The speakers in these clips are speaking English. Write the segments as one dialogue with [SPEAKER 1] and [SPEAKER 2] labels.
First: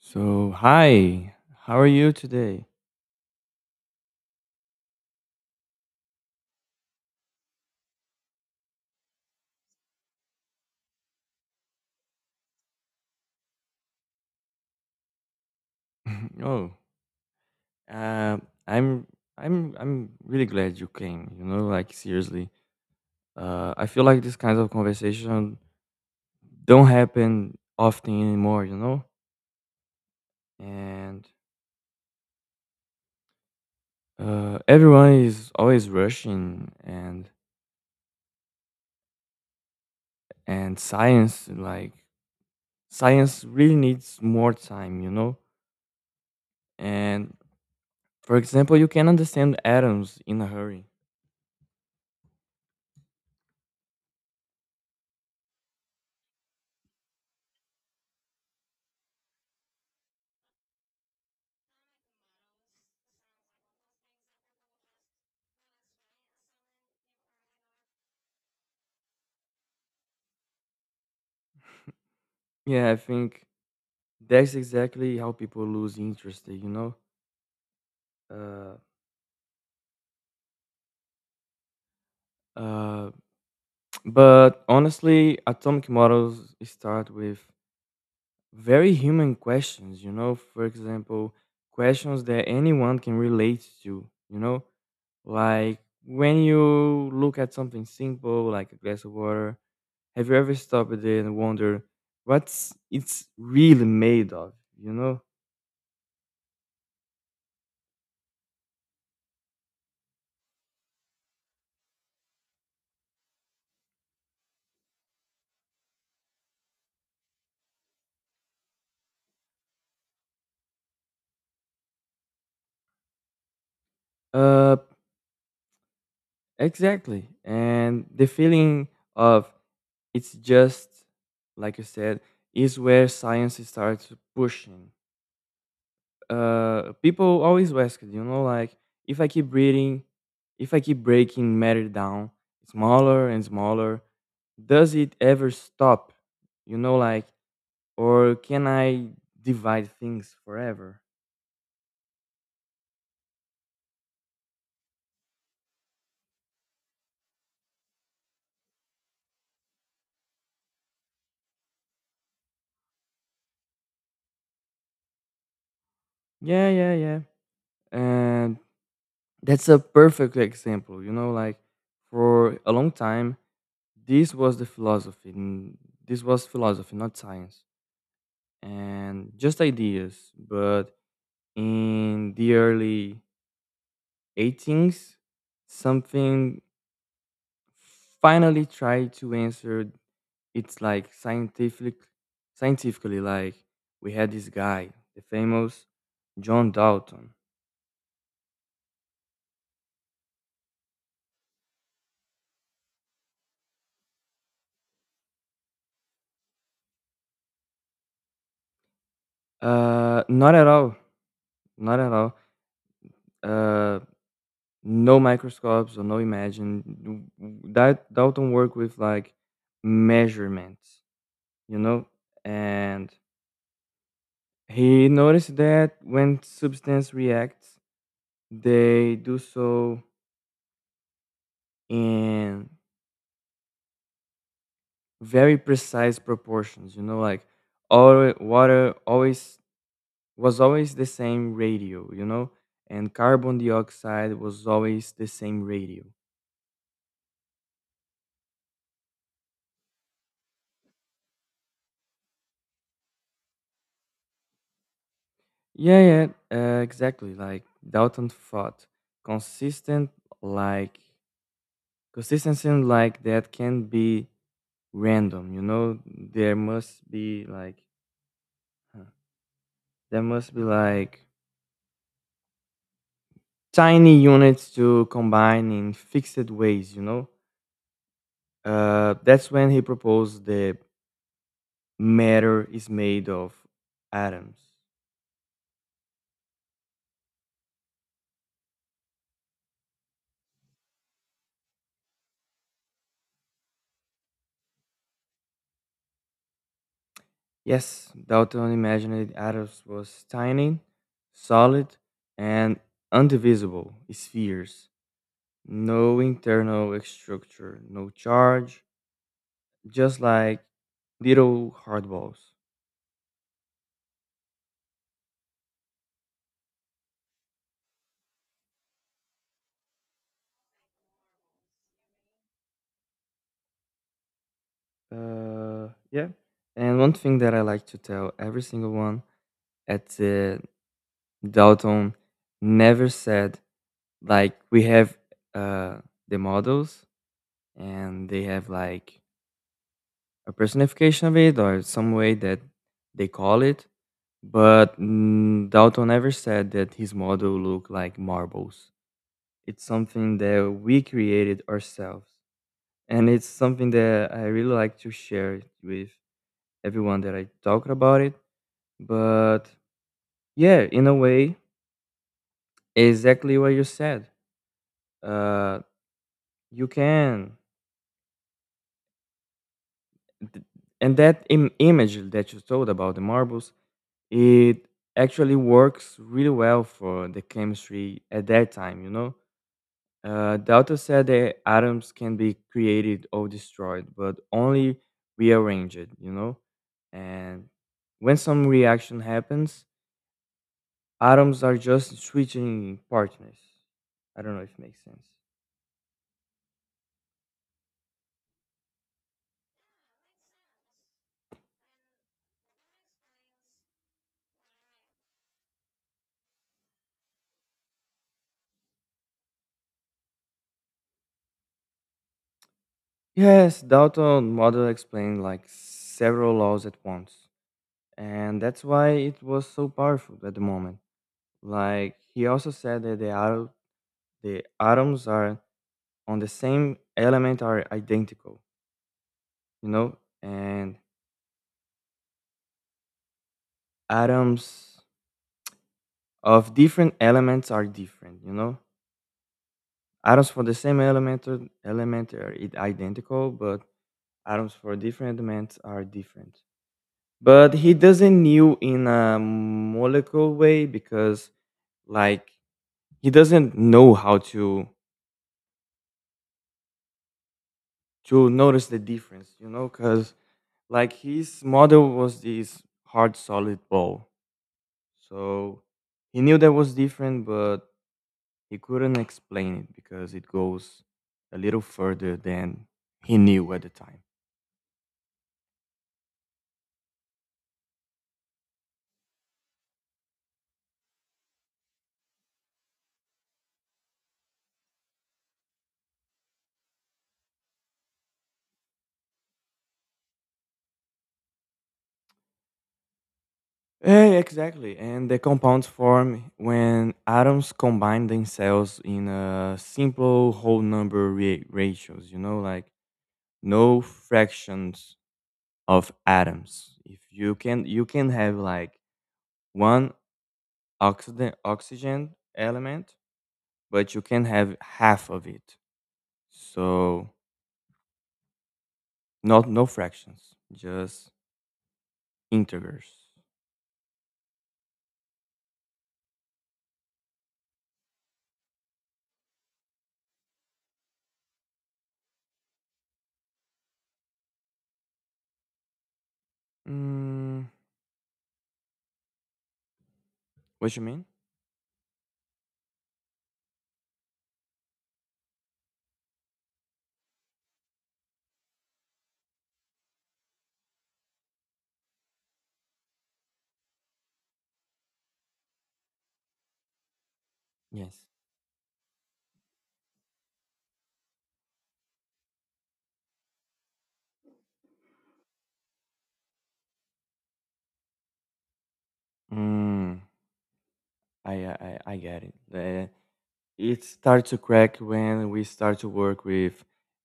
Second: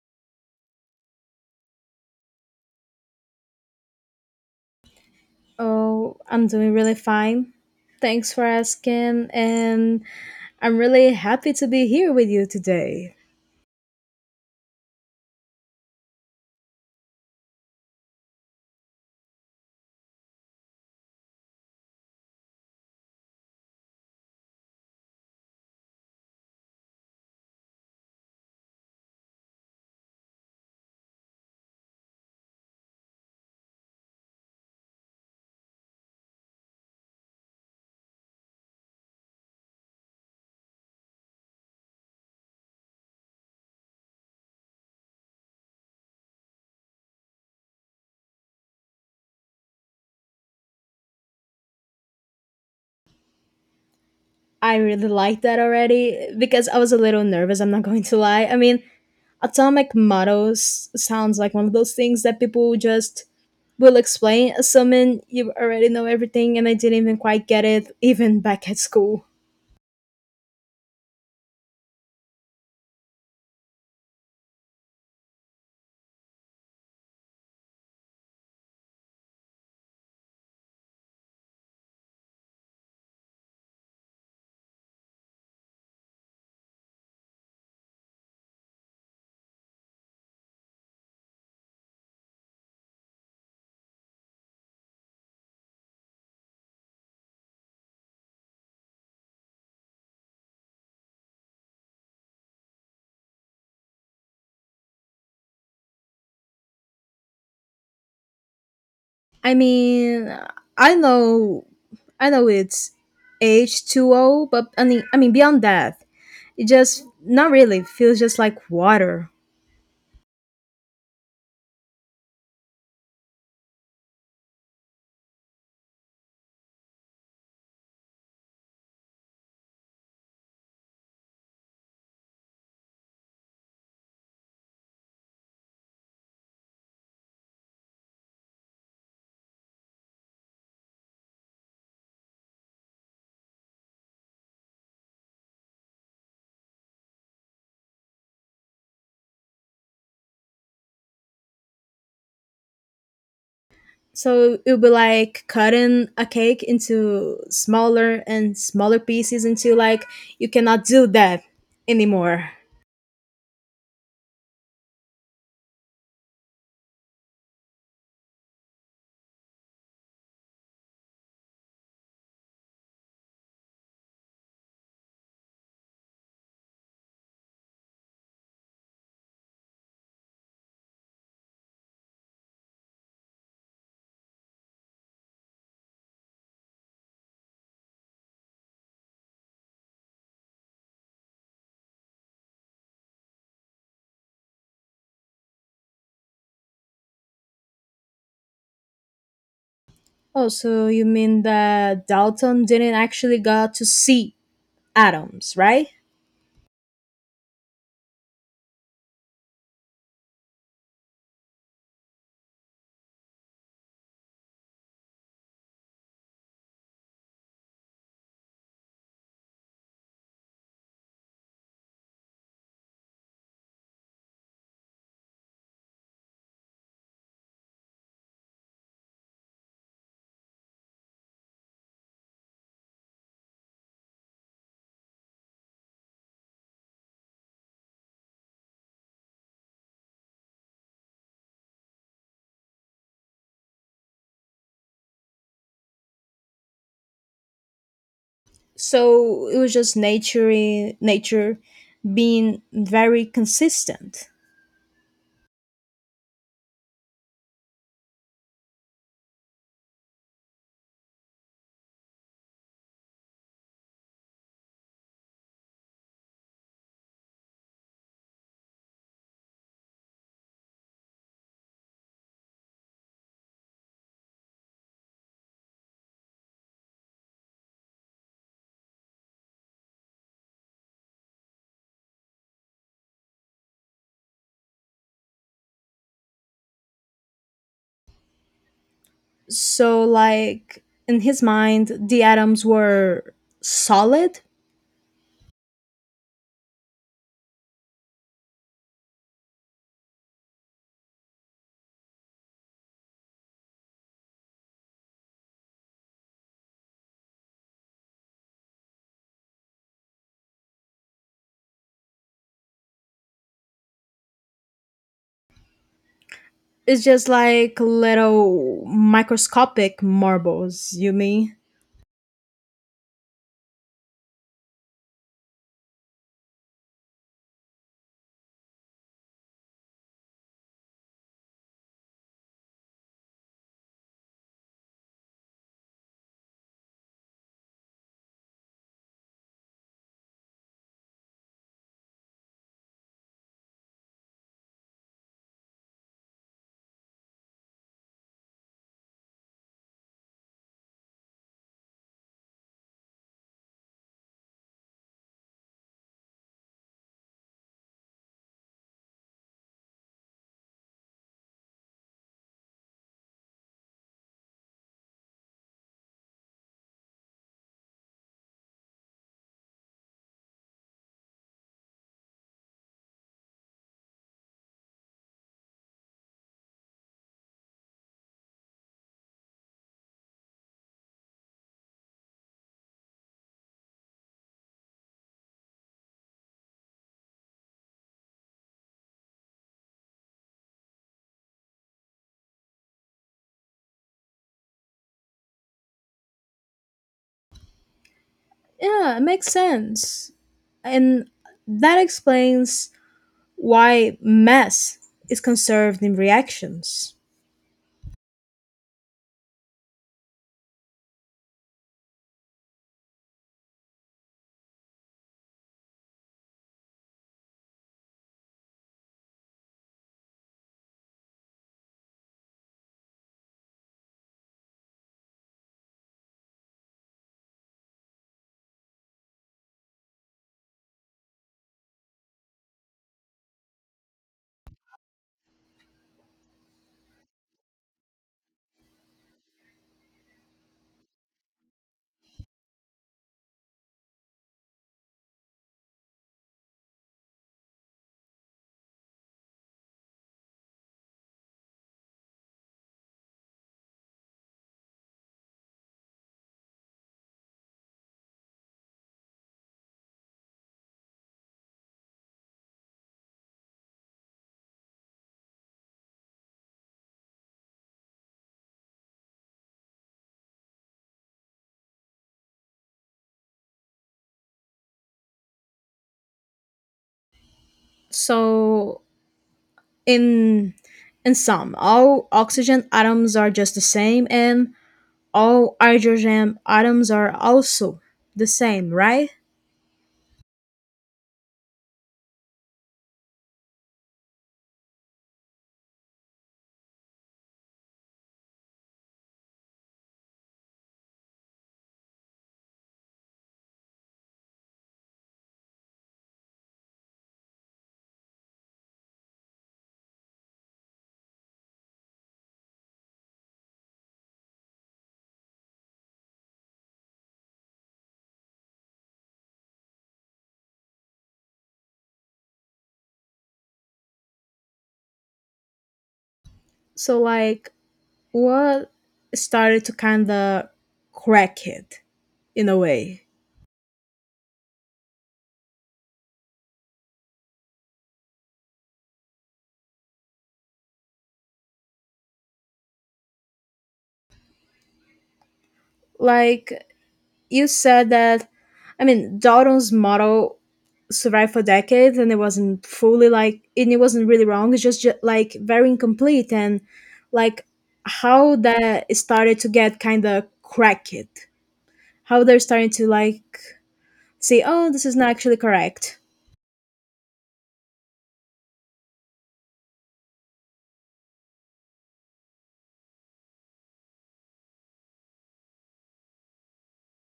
[SPEAKER 1] So, hi. How are you today?
[SPEAKER 2] Oh, I'm doing really fine. Thanks for asking, and I'm really happy to be here with you today.
[SPEAKER 1] Oh, uh, I'm I'm really glad you came, you know, like seriously. I feel like this kinds of conversation don't happen often anymore, you know? And everyone is always rushing, and and science like science really needs more time, you know? And for example, you can understand atoms in a hurry.
[SPEAKER 2] I really like that already because I was a little nervous, I'm not going to lie. I mean, atomic models sounds like one of those things that people just will explain, assuming you already know everything, and I didn't even quite get it, even back at school.
[SPEAKER 1] Yeah, I think that's exactly how people lose interest, you know? Uh, uh, but honestly, atomic models start with very human questions, you know? For example, questions that anyone can relate to, you know? Like when you look at something simple like a glass of water, have you ever stopped there and wonder what's it's really made of, you know?
[SPEAKER 2] I mean, I know, I know it's H two O, but I mean beyond that, it just not really It feels just like water.
[SPEAKER 1] Uh, exactly. And the feeling of, it's just, like you said, is where science starts pushing. People always ask, you know, like if I keep breathing, if I keep breaking matter down smaller and smaller, does it ever stop? You know, like, or can I divide things forever?
[SPEAKER 2] So it would be like cutting a cake into smaller and smaller pieces until like you cannot do that anymore.
[SPEAKER 1] Yeah, yeah, yeah. And that's a perfect example, you know, like for a long time, this was the philosophy. This was philosophy, not science. And just ideas. But in the early 18s, something finally tried to answer it's like scientifically, like, we had this guy, the famous John Dalton.
[SPEAKER 2] Oh, so you mean that Dalton didn't actually got to see atoms, right?
[SPEAKER 1] Not at all. Not at all. uh no microscopes or no imagine. That Dalton work with like measurements, you know, and he noticed that when substance reacts, they do so in very precise proportions. You know, like all water always was always the same radio. You know, and carbon dioxide was always the same radio.
[SPEAKER 2] So it was just nature being very consistent.
[SPEAKER 1] Yeah, yeah, exactly. Like Dalton thought, consistent, like consistency, like that can be random. You know, there must be like huh. There must be like tiny units to combine in fixed ways, you know? That's when he proposed the matter is made of atoms.
[SPEAKER 2] So, like, in his mind, the atoms were solid?
[SPEAKER 1] Yes, Dalton imagined atoms was tiny, solid, and indivisible spheres. No internal structure, no charge, just like little hard balls.
[SPEAKER 2] It's just like little microscopic marbles, you mean?
[SPEAKER 1] Yeah. And one thing that I like to tell every single one at, Dalton never said like we have, uh, the models, and they have like a personification of it or some way that they call it, but Dalton never said that his model looked like marbles. It's something that we created ourselves, and it's something that I really like to share it with everyone that I talk about it. But yeah, in a way, exactly what you said. Uh, You can. Th- And that image that you told about the marbles, it actually works really well for the chemistry at that time, you know? The author said that atoms can be created or destroyed, but only rearranged, you know? And when some reaction happens, atoms are just switching partners. I don't know if it makes sense.
[SPEAKER 2] Yeah, it makes sense. And that explains why mass is conserved in reactions.
[SPEAKER 1] Yes, Dalton model explained like several laws at once. And that's why it was so powerful at the moment. Like he also said that the atoms are on the same element are identical, you know, and atoms of different elements are different, you know. Atoms for the same element are identical, but atoms for different elements are different. But he doesn't knew in a molecular way because like he doesn't know how to notice the difference, you know, because like his model was this hard solid ball. So he knew that was different, but he couldn't explain it because it goes a little further than he knew at the time.
[SPEAKER 2] So, in in sum, all oxygen atoms are just the same and all hydrogen atoms are also the same, right?
[SPEAKER 1] Yeah, exactly. And the compounds form when atoms combine themselves in a simple whole number ratios, you know, like no fractions of atoms. If you can have like one oxygen element, but you can have half of it. So not, no fractions, just integers.
[SPEAKER 2] So like what started to kind of crack it in a way?
[SPEAKER 1] Mm, what you mean?
[SPEAKER 2] Like you said that, I mean, Dalton's model survived for decades and it wasn't fully like, and it wasn't really wrong. It's just like very incomplete and like
[SPEAKER 1] Yes.
[SPEAKER 2] how that started to get kind of crack it. How they're starting to like say, oh, this is not actually correct.
[SPEAKER 1] Mm, I get it. It starts to crack when we start to work with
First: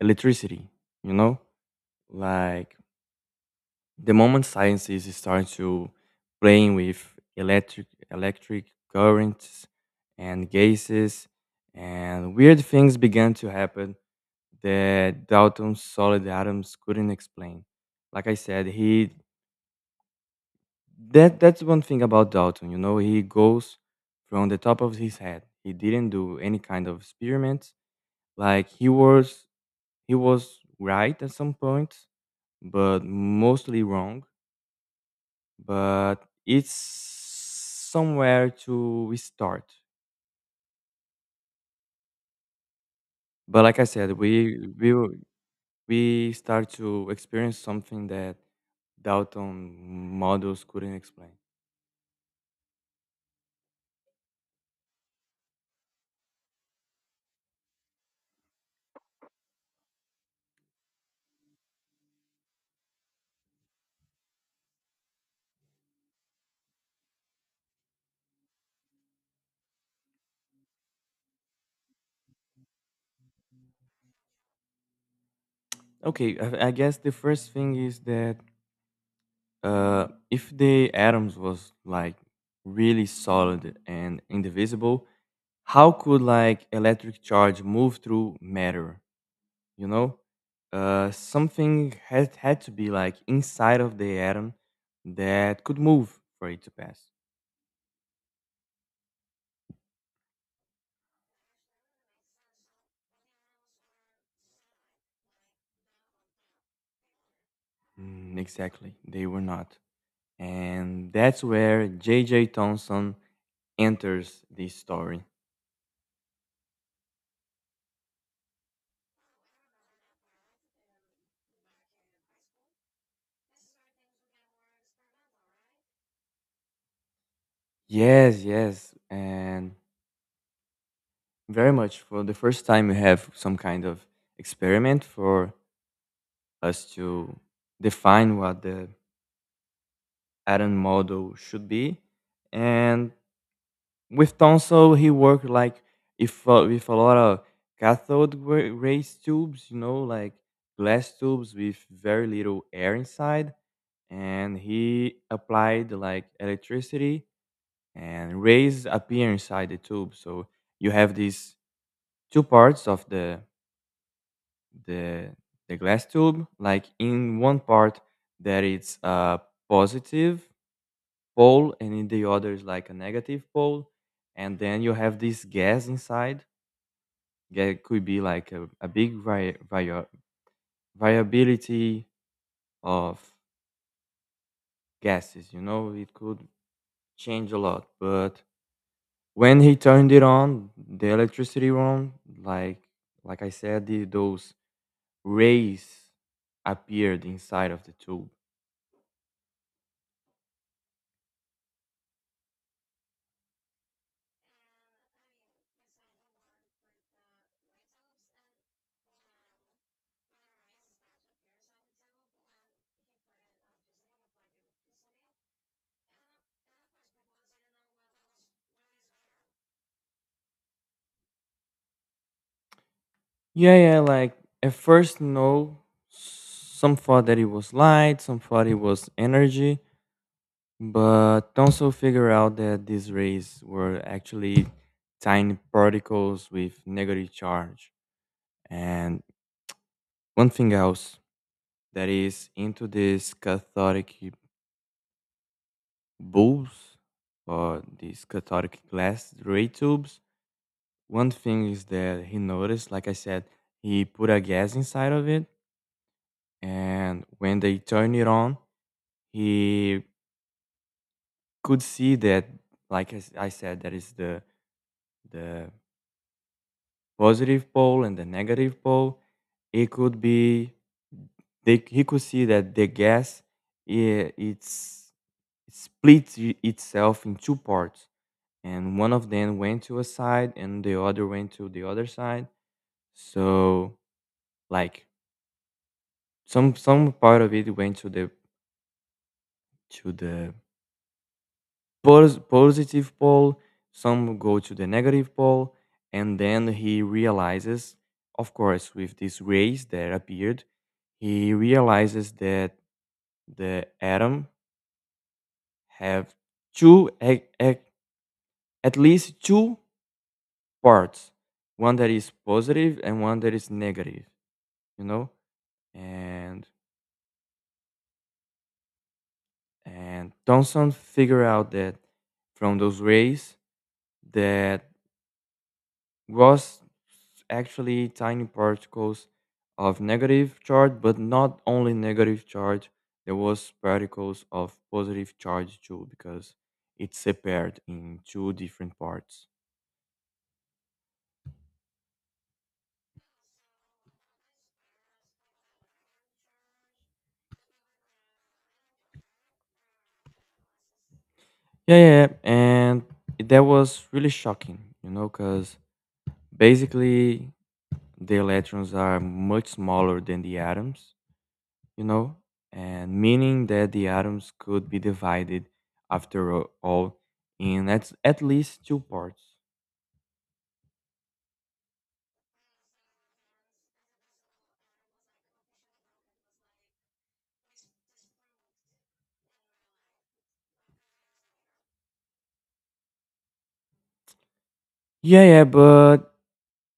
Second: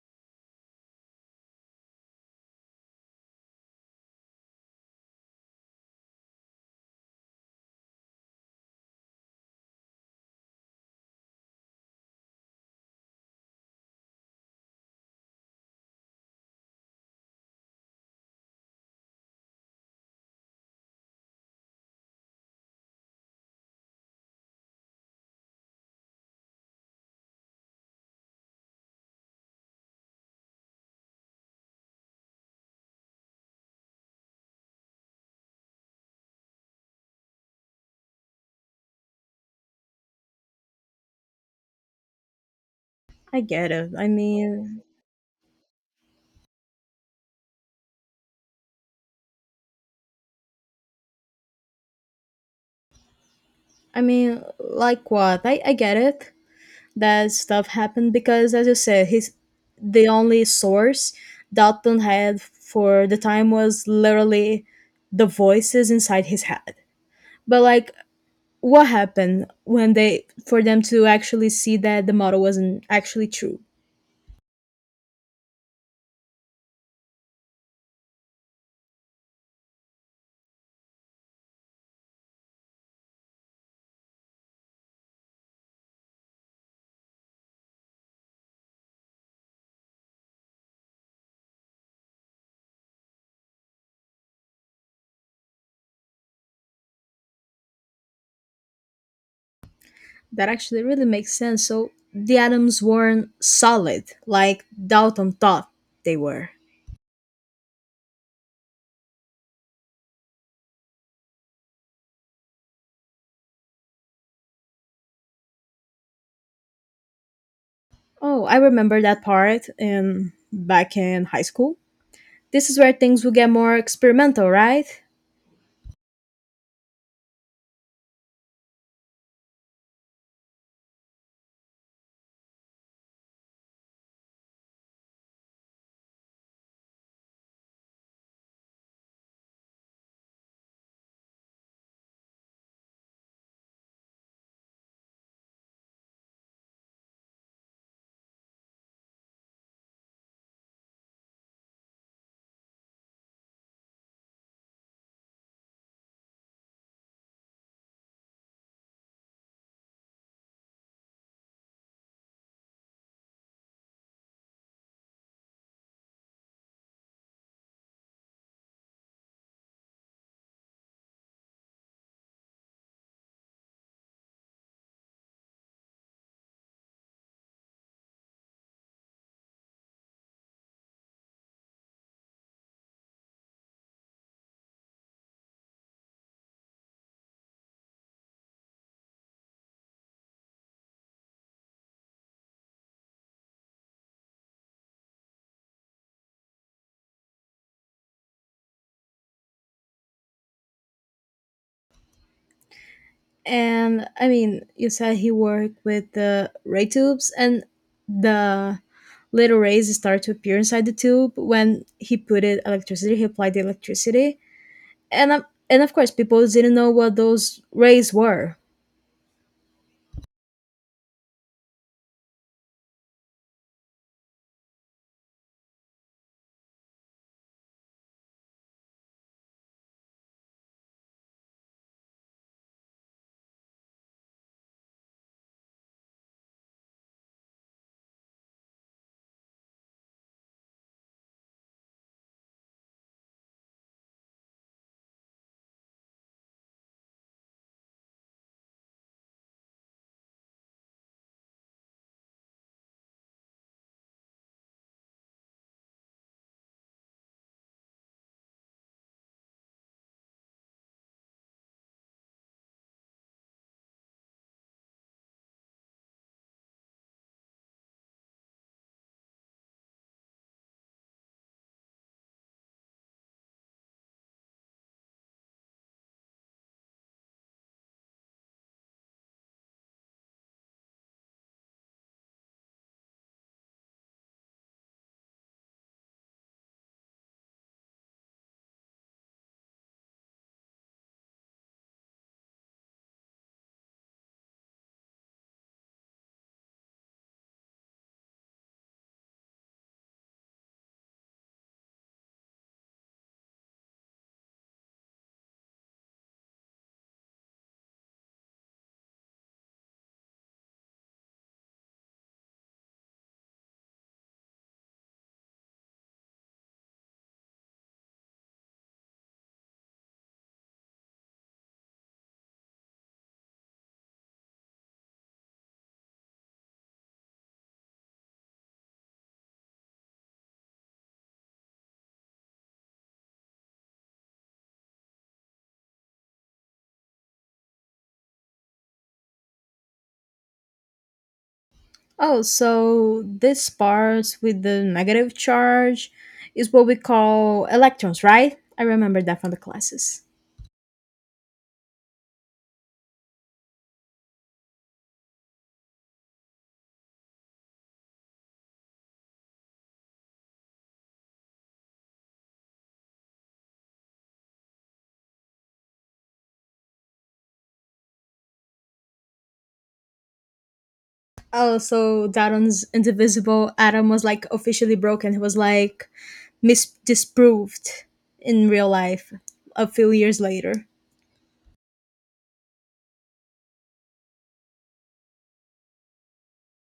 [SPEAKER 1] electricity. You know, like the moment science is starting to playing with electric currents and gases, and weird things began to happen that Dalton's solid atoms couldn't explain. Like I said, he that that's one thing about Dalton, you know, he goes from the top of his head. He didn't do any kind of experiments. Like he was right at some point, but mostly wrong, but it's somewhere to we start.
[SPEAKER 2] I
[SPEAKER 1] But
[SPEAKER 2] get
[SPEAKER 1] like I
[SPEAKER 2] it.
[SPEAKER 1] said, we we will- we start to experience something that Dalton models couldn't explain.
[SPEAKER 2] Like what? I get it. That stuff happened because, as you said, his the only source Dalton had for the time was literally the voices inside his head, but like what happened when they, for them to actually see that the model wasn't actually true?
[SPEAKER 1] Okay, I guess the first thing is that, if the atoms was like really solid and indivisible, how could like electric charge move through matter? You know, something had to be like inside of the atom that could move for it to pass.
[SPEAKER 2] That actually really makes sense, so the atoms weren't solid like Dalton thought they were.
[SPEAKER 1] Mm, exactly, they were not, and that's where JJ Thompson enters this story.
[SPEAKER 2] Oh, I remember that part in back in high school. This is where things will get more experimental, right?
[SPEAKER 1] Yes, yes. And very much for the first time we have some kind of experiment for us to define what the atom model should be. And with Thomson, he worked like if, with a lot of cathode rays tubes, you know, like glass tubes with very little air inside, and he applied like electricity, and rays appear inside the tube. So you have these two parts of the the glass tube. Like in one part, that it's, positive pole, and in the other is like a negative pole, and then you have this gas inside. Yeah, it could be like a big variability of gases, you know. It could change a lot, but when he turned it on, the electricity on, like I said, those rays appeared inside of the tube.
[SPEAKER 2] And I mean, you said he worked with the ray tubes, and the little rays start to appear inside the tube when he put it electricity. He applied the electricity, and of course, people didn't know what those rays were.
[SPEAKER 1] Yeah, yeah, like at first, no, some thought that it was light, some thought it was energy, but also figure out that these rays were actually tiny particles with negative charge. And one thing else that is into these cathodic bulbs or these cathodic glass ray tubes, one thing is that he noticed, like I said, he put a gas inside of it, and when they turn it on, he could see that, like I s I said, that is the positive pole and the negative pole. It could be, they, he could see that the gas, it, it's it splits itself in two parts, and one of them went to a side and the other went to the other side. So like some part of it went to the positive pole, some go to the negative pole, and then he realizes, of course, with this rays that appeared, he realizes that the atom have two, a- a- at least two parts, one that is positive and one that is negative, you know, and Thomson figure out that from those rays that was actually tiny particles of negative charge, but not only negative charge. There was particles of positive charge too, because it's separated in two different parts.
[SPEAKER 2] Oh, so this part with the negative charge is what we call electrons, right? I remember that from the classes.
[SPEAKER 1] Yeah, yeah, yeah, and that was really shocking, you know, because basically the electrons are much smaller than the atoms, you know, and meaning that the atoms could be divided after all in, at least two parts.
[SPEAKER 2] Oh, so Daron's indivisible atom was like officially broken. He was like disproved in real life a few years later.
[SPEAKER 1] Yeah, yeah, but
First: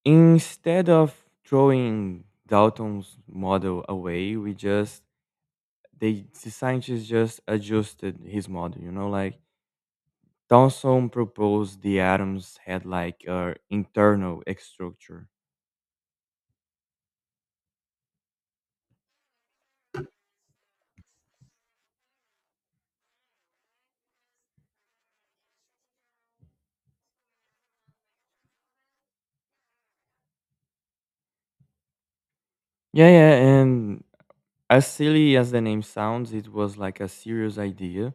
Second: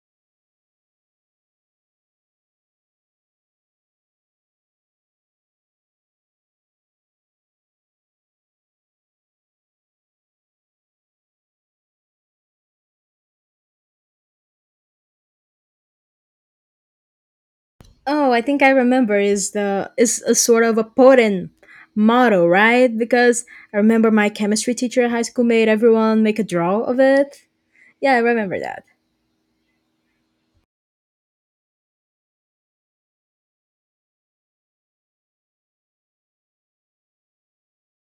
[SPEAKER 1] instead of throwing Dalton's model away, we just they the scientists just adjusted his model. You know, like Thomson proposed the atoms had like a internal structure.
[SPEAKER 2] Oh, I think I remember is the is a sort of a potent motto, right? Because I remember my chemistry teacher at high school made everyone make a draw of it. Yeah, I remember that.
[SPEAKER 1] Yeah, yeah, and as silly as the name sounds, it was like a serious idea.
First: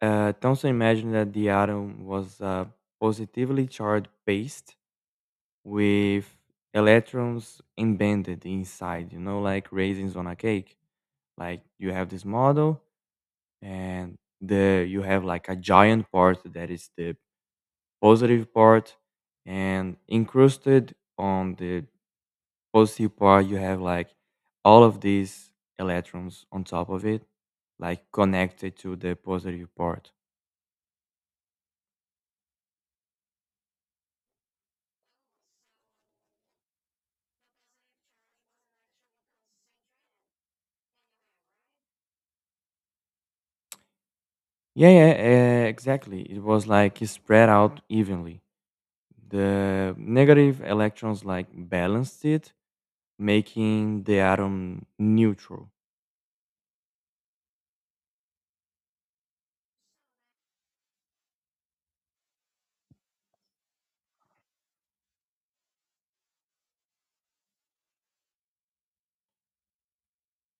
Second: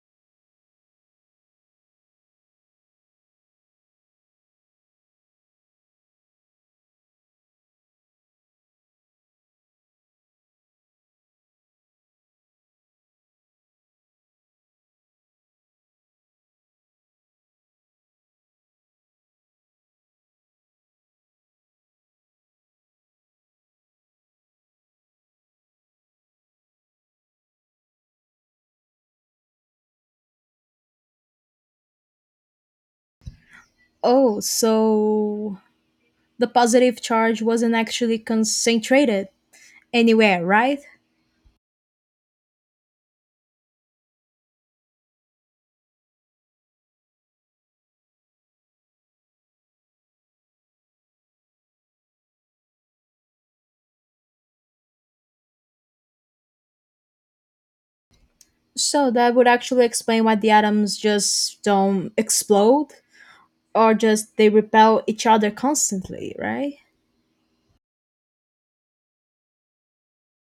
[SPEAKER 1] Thomson imagined that the atom was a positively charged paste with electrons embedded inside, you know, like raisins on a cake. Like you have this model, and the you have like a giant part that is the positive part, and incrusted on the positive part you have like all of these electrons on top of it, like connected to the positive part.
[SPEAKER 2] Oh, so the positive charge wasn't actually concentrated anywhere, right?
[SPEAKER 1] Yeah, yeah, exactly. It was like spread out evenly. The negative electrons like balanced it, making the atom neutral.
[SPEAKER 2] So that would actually explain why the atoms just don't explode or just they repel each other constantly, right?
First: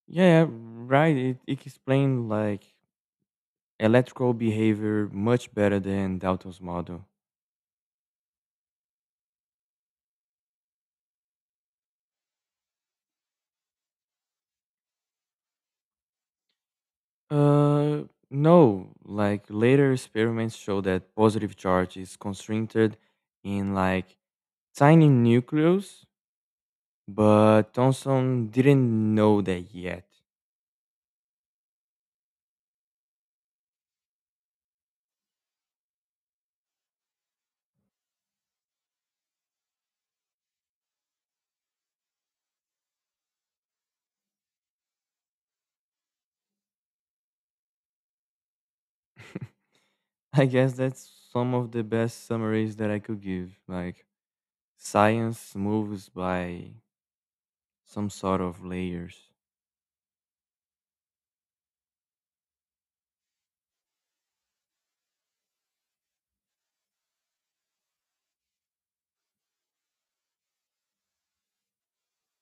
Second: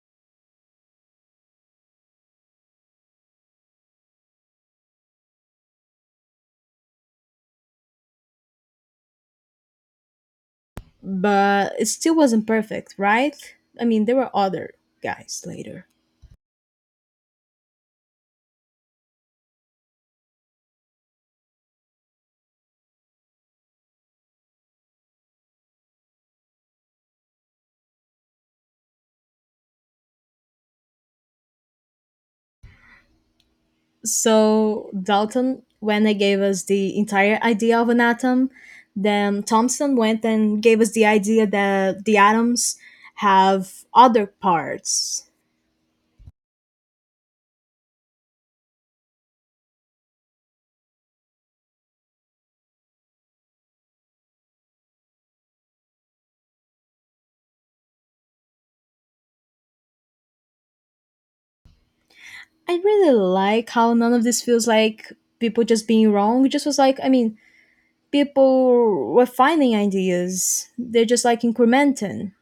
[SPEAKER 1] Yeah, right. It explained like electrical behavior much better than Dalton's model.
[SPEAKER 2] But it still wasn't perfect, right? I mean, there were other guys later.
[SPEAKER 1] Uh, no. Like later experiments show that positive charge is concentrated in like tiny nucleus, but Thomson didn't know that yet.
[SPEAKER 2] So Dalton, when they gave us the entire idea of an atom, then Thompson went and gave us the idea that the atoms have other parts.
[SPEAKER 1] I guess that's some of the best summaries that I could give. Like science moves by some sort of layers.
[SPEAKER 2] I really like how none of this feels like people just being wrong. It just was like, I mean, people were finding ideas. They're just like incrementing,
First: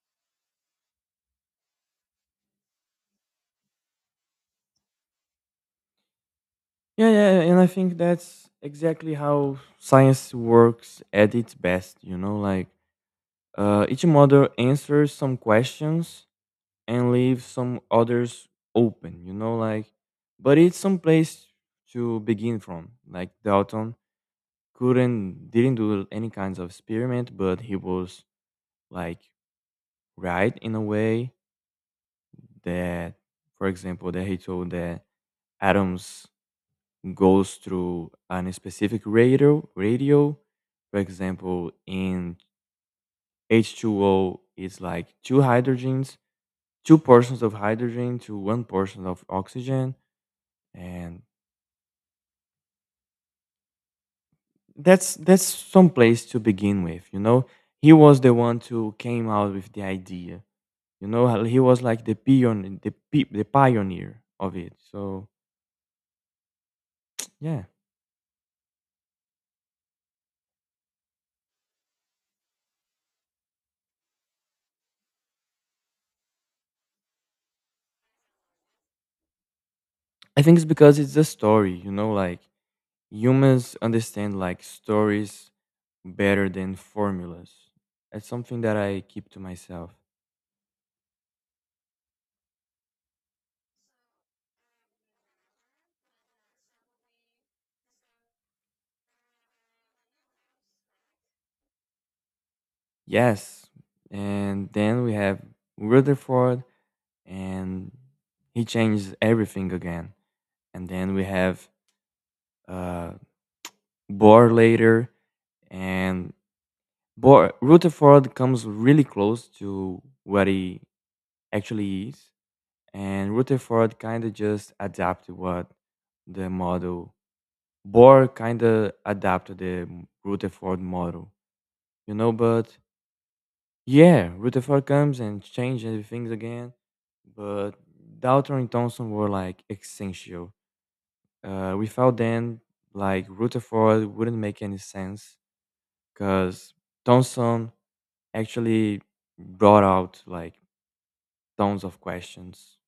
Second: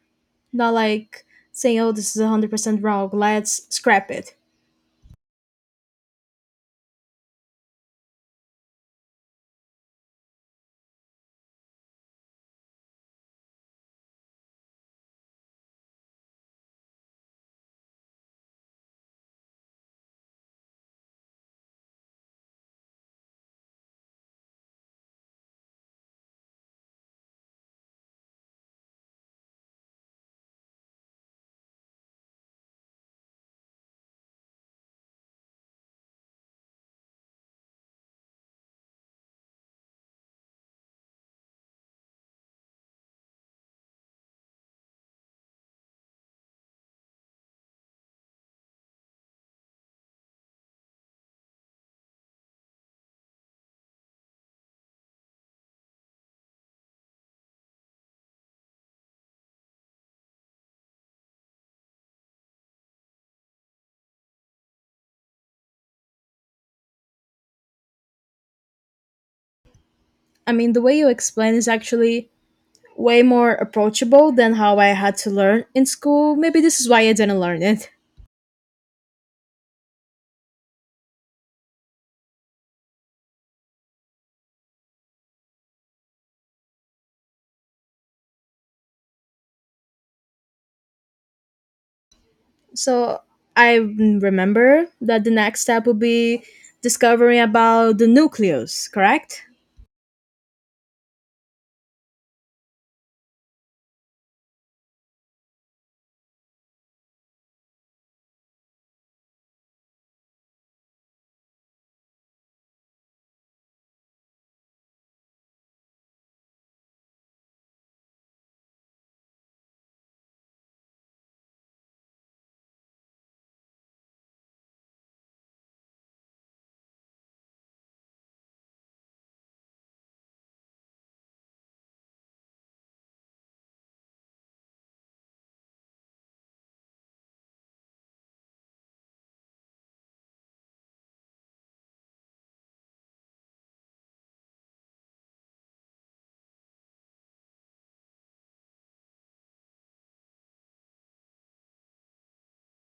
[SPEAKER 2] not like saying, oh, this is 100% wrong, let's scrap it.
[SPEAKER 1] Yeah, yeah, yeah, and I think that's exactly how science works at its best, you know, like, each model answers some questions and leaves some others open, you know, like, but it's some place to begin from. Like Dalton couldn't, didn't do any kinds of experiment, but he was like right in a way that, for example, that he told that atoms goes through a specific radio, for example, in H2O it's like two hydrogens, two portions of hydrogen to one portion of oxygen, and that's some place to begin with, you know. He was the one who came out with the idea, you know, how he was like the pioneer of it, so yeah.
[SPEAKER 2] I mean, the way you explain is actually way more approachable than how I had to learn in school. Maybe this is why I didn't learn it.
[SPEAKER 1] I think it's because it's a story, you know, like humans understand like stories better than formulas. That's something that I keep to myself.
[SPEAKER 2] So I remember that the next step would be discovering about the nucleus, correct?
[SPEAKER 1] Yes. And then we have Rutherford, and he changes everything again. And then we have, uh, Bohr later, and Rutherford comes really close to what he actually is. And Rutherford kind of just adapted what the model Bohr kind of adapted the Rutherford model, you know, but yeah, Rutherford comes and changes things again. But Dalton and Thomson were like essential. Without them, like Rutherford wouldn't make any sense, because Thomson actually brought out like tons of questions,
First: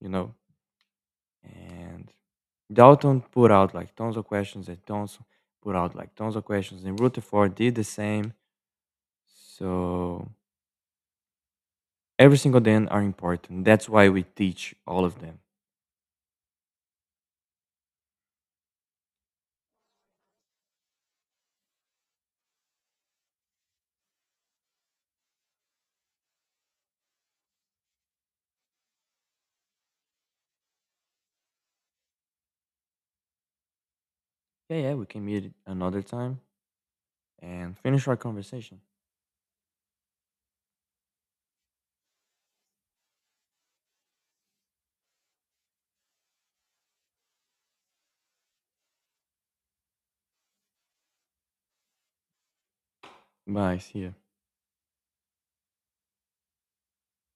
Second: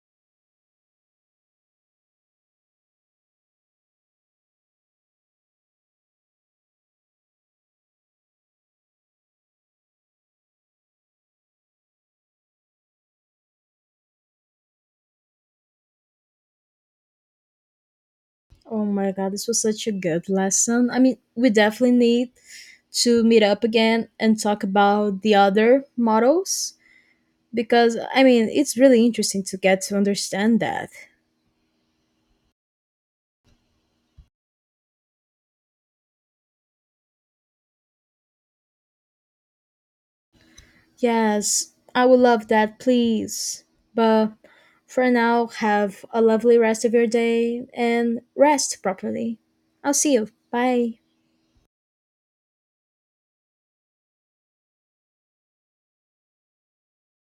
[SPEAKER 1] you know, and Dalton put out like tons of questions, and Thomson put out like tons of questions, and Rutherford did the same. So every single day are important. That's why we teach all of them.
[SPEAKER 2] Oh my god, this was such a good lesson. I mean, we definitely need to meet up again and talk about the other models because I mean, it's really interesting to get to understand that.
[SPEAKER 1] Yeah, yeah, we can meet another time and finish our conversation.
[SPEAKER 2] Yes, I would love that, please. But for now, have a lovely rest of your day and rest properly. I'll see you. Bye.
[SPEAKER 1] Bye, see you.